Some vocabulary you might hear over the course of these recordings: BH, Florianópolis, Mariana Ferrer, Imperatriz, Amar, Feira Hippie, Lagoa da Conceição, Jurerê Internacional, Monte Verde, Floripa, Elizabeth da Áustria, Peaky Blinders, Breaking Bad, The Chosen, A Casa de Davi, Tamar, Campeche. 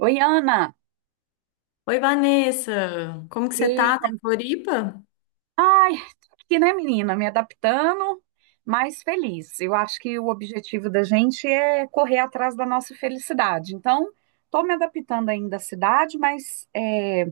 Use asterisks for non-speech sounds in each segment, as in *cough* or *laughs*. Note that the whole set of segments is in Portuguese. Oi, Ana. Oi, Vanessa, como que você E, tá? Tá em como- Floripa? ai, tô aqui, né, menina, me adaptando, mas feliz. Eu acho que o objetivo da gente é correr atrás da nossa felicidade. Então, tô me adaptando ainda à cidade, mas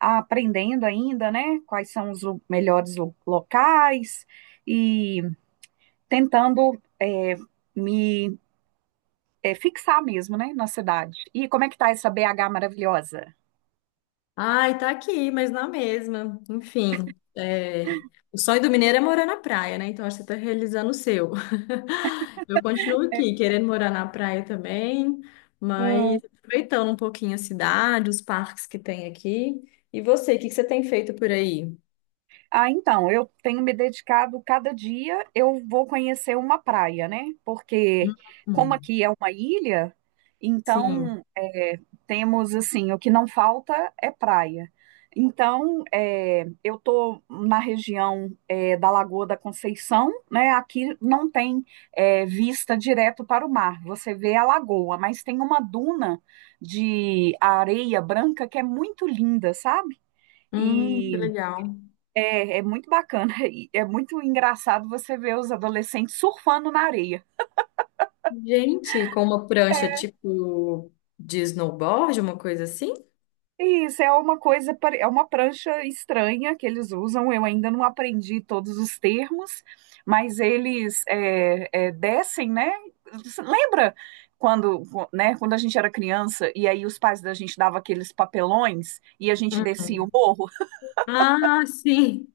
aprendendo ainda, né, quais são os melhores locais e tentando me fixar mesmo, né, na cidade. E como é que tá essa BH maravilhosa? Ai, tá aqui, mas na mesma. Enfim, o sonho do mineiro é morar na praia, né? Então acho que você tá realizando o seu. *laughs* Eu continuo aqui, querendo morar na praia também, mas aproveitando um pouquinho a cidade, os parques que tem aqui. E você, o que que você tem feito por aí? Ah, então, eu tenho me dedicado cada dia, eu vou conhecer uma praia, né? Porque como Hum, aqui é uma ilha, sim. então temos assim, o que não falta é praia. Então, eu estou na região da Lagoa da Conceição, né? Aqui não tem vista direto para o mar, você vê a lagoa, mas tem uma duna de areia branca que é muito linda, sabe? Que E legal. é, é muito bacana *laughs* e é muito engraçado você ver os adolescentes surfando na areia. Gente, com uma prancha É. tipo de snowboard, uma coisa assim? E isso é uma coisa, é uma prancha estranha que eles usam. Eu ainda não aprendi todos os termos, mas eles descem, né? Você Lembra quando, né, quando a gente era criança e aí os pais da gente davam aqueles papelões e a gente descia o morro? *laughs* Ah, sim.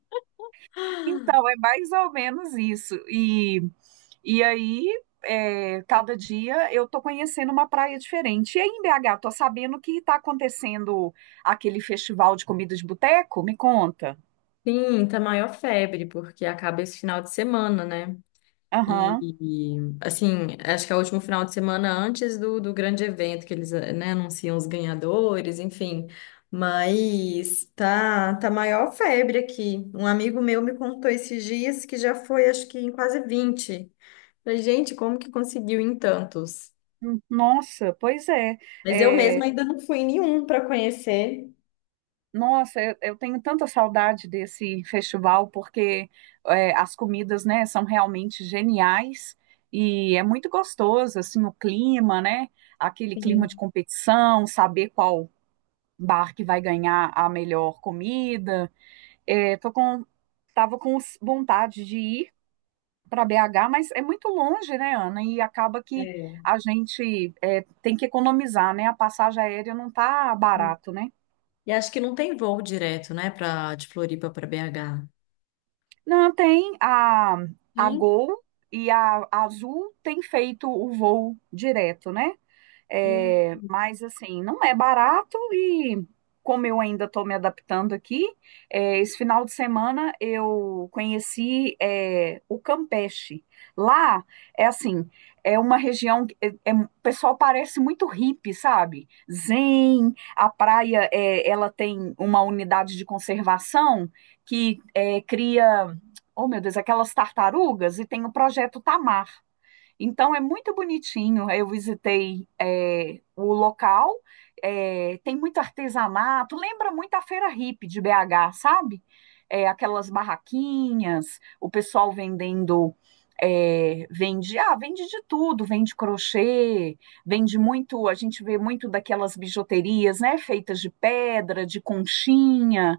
Então, é mais ou menos isso. E aí, cada dia eu tô conhecendo uma praia diferente. E aí, em BH, tô sabendo que tá acontecendo aquele festival de comida de boteco? Me conta. Sim, tá maior febre, porque acaba esse final de semana, né? Aham. E, assim, acho que é o último final de semana antes do, do grande evento, que eles, né, anunciam os ganhadores, enfim. Mas tá maior febre aqui. Um amigo meu me contou esses dias que já foi, acho que em quase 20. Falei, gente, como que conseguiu em tantos? Nossa, pois é. Mas eu É, mesma ainda não fui em nenhum para conhecer. nossa, eu tenho tanta saudade desse festival porque as comidas, né, são realmente geniais e é muito gostoso, assim, o clima, né? Aquele clima de Sim. competição, saber qual bar que vai ganhar a melhor comida. É, tava com vontade de ir para BH, mas é muito longe, né, Ana? E acaba que É. a gente tem que economizar, né? A passagem aérea não tá barato, né? E acho que não tem voo direto, né, pra, de Floripa para BH. Não, tem a Tem? Gol e a Azul tem feito o voo direto, né? Hum. É, mas assim, não é barato e como eu ainda estou me adaptando aqui, esse final de semana eu conheci o Campeche. Lá é assim, é uma região que o pessoal parece muito hippie, sabe? Zen, a praia ela tem uma unidade de conservação que cria, oh meu Deus, aquelas tartarugas e tem o projeto Tamar. Então é muito bonitinho. Eu visitei o local, tem muito artesanato, lembra muito a Feira Hippie de BH, sabe? É, aquelas barraquinhas, o pessoal vendendo, vende de tudo, vende crochê, vende muito, a gente vê muito daquelas bijuterias, né, feitas de pedra, de conchinha.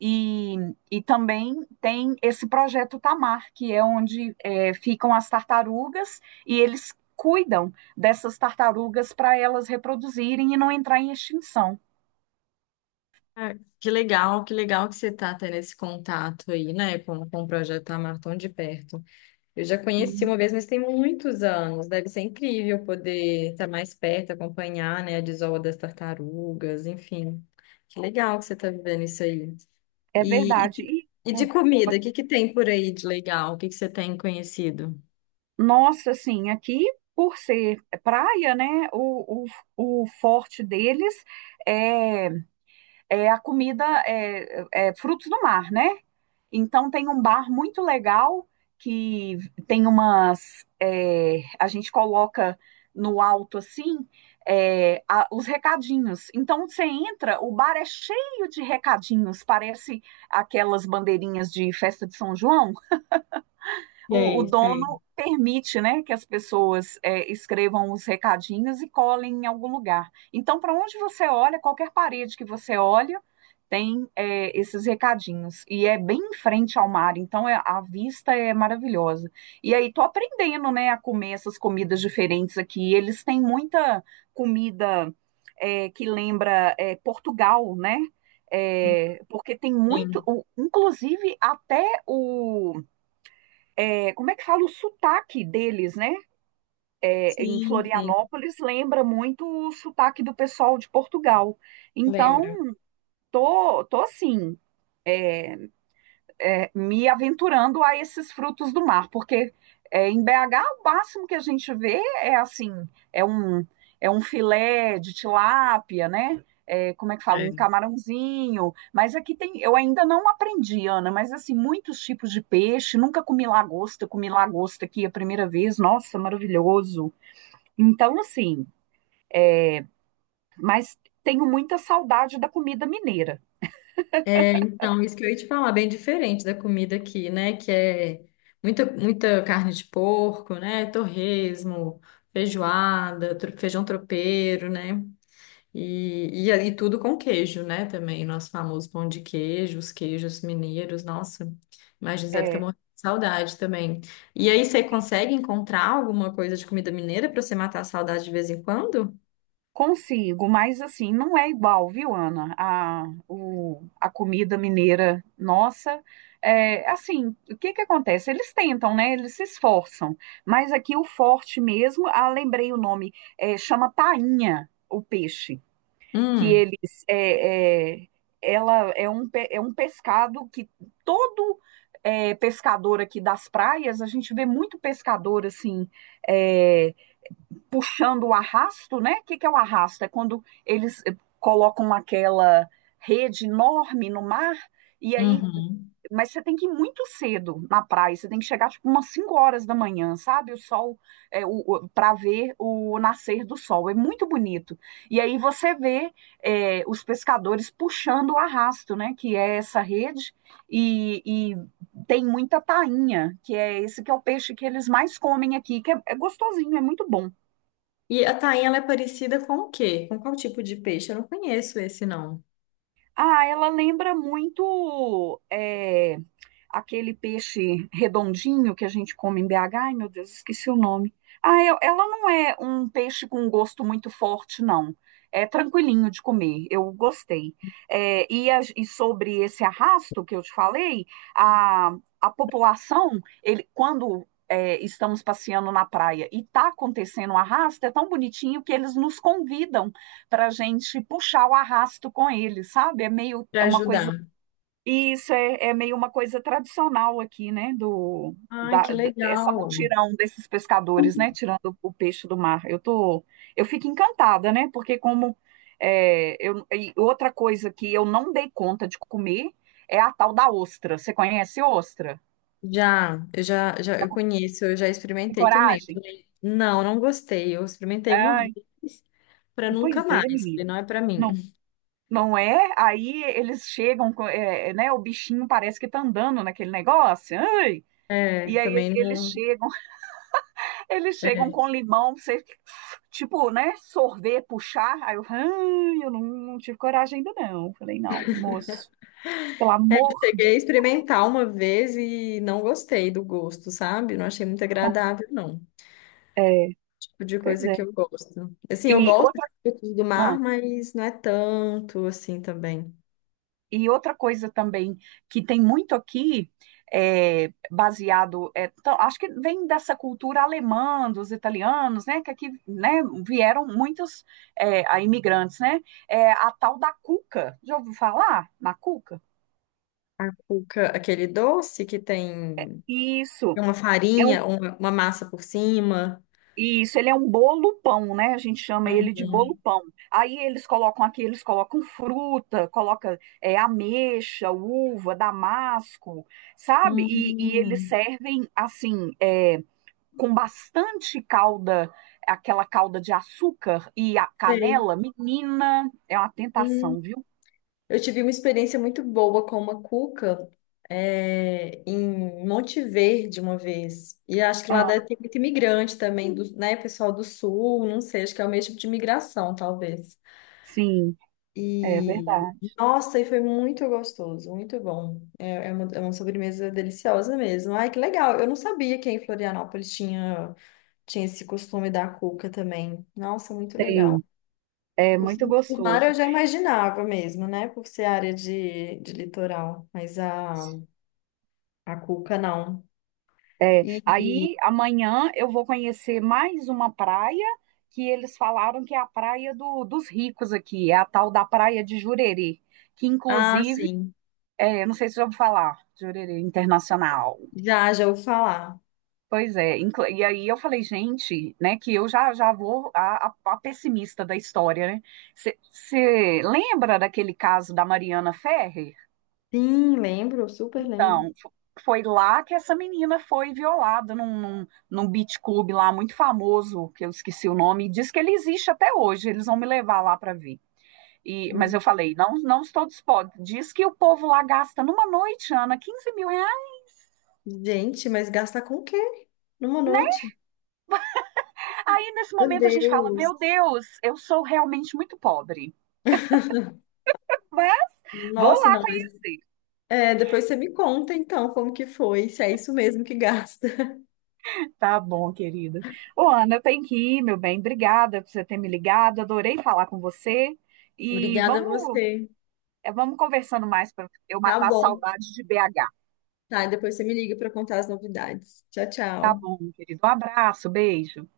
E, e também tem esse projeto Tamar, que é onde ficam as tartarugas e eles cuidam dessas tartarugas para elas reproduzirem e não entrar em extinção. Ah, que legal, que legal que você tá tendo esse contato aí, né, com o projeto Amar tão de perto. Eu já conheci Sim. uma vez, mas tem muitos anos. Deve ser incrível poder estar mais perto, acompanhar, né, a desova das tartarugas, enfim. Que legal que você tá vivendo isso aí. É E, e verdade. de E, e de comida, o que que tem por aí de legal? O que que você tem conhecido? nossa, assim, aqui, por ser praia, né, o, o forte deles é, é a comida, é frutos do mar, né? Então tem um bar muito legal que tem umas, a gente coloca no alto assim os recadinhos. Então você entra, o bar é cheio de recadinhos, parece aquelas bandeirinhas de festa de São João. O Sei, sei. dono permite, né, que as pessoas escrevam os recadinhos e colem em algum lugar. Então, para onde você olha, qualquer parede que você olha, tem esses recadinhos. E é bem em frente ao mar, então a vista é maravilhosa. E aí, tô aprendendo, né, a comer essas comidas diferentes aqui. Eles têm muita comida que lembra Portugal, né? É, porque tem muito, Sim, inclusive até o como é que fala o sotaque deles, né? É, em sim, sim. Florianópolis lembra muito o sotaque do pessoal de Portugal. Então, Lembro. tô assim. é, me aventurando a esses frutos do mar, porque em BH o máximo que a gente vê é assim, é um, é um filé de tilápia, né? É, como é que fala? Um É. camarãozinho. Mas aqui tem, eu ainda não aprendi, Ana, mas assim, muitos tipos de peixe, nunca comi lagosta, comi lagosta aqui a primeira vez, nossa, maravilhoso. Então, assim, mas tenho muita saudade da comida mineira. É, então, isso que eu ia te falar, bem diferente da comida aqui, né? Que é muita carne de porco, né? Torresmo, feijoada, feijão tropeiro, né? E tudo com queijo, né? Também, nosso famoso pão de queijo, os queijos mineiros, nossa, imagina, deve ter É, morrendo de saudade também. E aí, você consegue encontrar alguma coisa de comida mineira para você matar a saudade de vez em quando? Consigo, mas assim, não é igual, viu, Ana? A comida mineira nossa. É, assim, o que que acontece? Eles tentam, né? Eles se esforçam. Mas aqui o forte mesmo, ah, lembrei o nome, chama tainha, o peixe, que Hum, eles, é, é, ela é um, pe- é um pescado que todo pescador aqui das praias, a gente vê muito pescador assim, é, puxando o arrasto, né? O que, que é o arrasto? É quando eles colocam aquela rede enorme no mar, e aí. uhum. Mas você tem que ir muito cedo na praia, você tem que chegar tipo umas 5 horas da manhã, sabe? O sol, é, para ver o nascer do sol, é muito bonito. E aí você vê os pescadores puxando o arrasto, né? Que é essa rede, e tem muita tainha, que é esse que é o peixe que eles mais comem aqui, que é gostosinho, é muito bom. E a tainha, ela é parecida com o quê? Com qual tipo de peixe? Eu não conheço esse, não. Ah, ela lembra muito, aquele peixe redondinho que a gente come em BH. Ai, meu Deus, esqueci o nome. Ah, ela não é um peixe com um gosto muito forte, não. É tranquilinho de comer, eu gostei. É, e sobre esse arrasto que eu te falei, a, a população, ele, quando estamos passeando na praia e está acontecendo um arrasto, é tão bonitinho que eles nos convidam para a gente puxar o arrasto com eles, sabe? É meio, Para é uma ajudar. coisa e isso é meio uma coisa tradicional aqui, né? Do, Ai, da, que da- essa legal. mutirão desses pescadores, né? Tirando o peixe do mar. Eu fico encantada, né? Porque como é, eu, e outra coisa que eu não dei conta de comer é a tal da ostra. Você conhece ostra? Já, eu já, Já eu comeu? conheço, eu já Tem experimentei também. coragem? Falei, não, não gostei. Eu experimentei uma Ai, vez para nunca pois é, mais. Falei, menino. não é para Não, mim. não é? Aí eles chegam, né? O bichinho parece que tá andando naquele negócio. Ai, É, e aí também eles não. chegam. Eles chegam É. com limão, você, tipo, né, sorver, puxar. Aí eu, "Ai, eu não, não tive coragem ainda não. Falei, não, moço, pelo É, eu amor cheguei de a Deus. experimentar uma vez e não gostei do gosto, sabe? Não achei muito agradável, não. É, Tipo de pois coisa é. que eu gosto. Assim, E eu gosto outra, de frutos do ah, mar, mas não é tanto assim também. e outra coisa também que tem muito aqui, baseado, então, acho que vem dessa cultura alemã, dos italianos, né, que aqui, né, vieram muitos é, a imigrantes, né, é a tal da cuca. Já ouviu falar na cuca? Cuca, aquele doce que tem Isso. uma é um farinha, uma massa por cima. Isso, ele é um bolo pão, né? A gente chama Uhum. ele de bolo pão. Aí eles colocam aqui, eles colocam fruta, coloca ameixa, uva, damasco, sabe? E eles Hum, servem assim, com bastante calda, aquela calda de açúcar e a sei. canela. Menina, é uma Hum, tentação, viu? eu tive uma experiência muito boa com uma cuca em Monte Verde uma vez. E acho que lá Ah, deve ter muito imigrante também, do, né, pessoal do sul, não sei, acho que é o mesmo tipo de imigração, talvez. sim, é E verdade. nossa, e foi muito gostoso, muito bom. É, é uma sobremesa deliciosa mesmo. Ai, que legal! Eu não sabia que em Florianópolis tinha. Tinha esse costume da cuca também. Nossa, muito legal. Tem, é Por, muito por mar eu gostoso. já imaginava mesmo, né? Por ser área de litoral. Mas a cuca não. E, Aí e- amanhã eu vou conhecer mais uma praia que eles falaram que é a praia dos ricos aqui, é a tal da Praia de Jurerê, que ah, inclusive, sim. Eu não sei se já ouviu falar, Jurerê Internacional. Já, já ouvi falar. Pois é, e aí eu falei, gente, né, que eu já, já vou a pessimista da história, né? Você lembra daquele caso da Mariana Ferrer? Sim, lembro, super lembro. Então, foi lá que essa menina foi violada num, beach club lá muito famoso, que eu esqueci o nome, e diz que ele existe até hoje, eles vão me levar lá para ver. E, mas eu Hum. falei, não, não estou disposta. Diz que o povo lá gasta numa noite, Ana, R$ 15.000, Gente, mas gasta com o quê? Numa né? noite? Aí nesse Meu momento a gente fala, meu Deus. Deus, eu sou realmente muito pobre. Vai, vou Nossa, lá não, mas conhecer. é, depois você me conta então como que foi, se é isso mesmo que gasta. Tá bom, querida. Ô, Ana, eu tenho que ir, meu bem. Obrigada por você ter me ligado. Adorei falar com você. *laughs* E Obrigada a vamos, você. É, vamos conversando mais para eu Tá matar a bom. saudade de BH. Tá, depois você me liga para contar as novidades. Tchau, Tá tchau. bom, querido. Um abraço, beijo.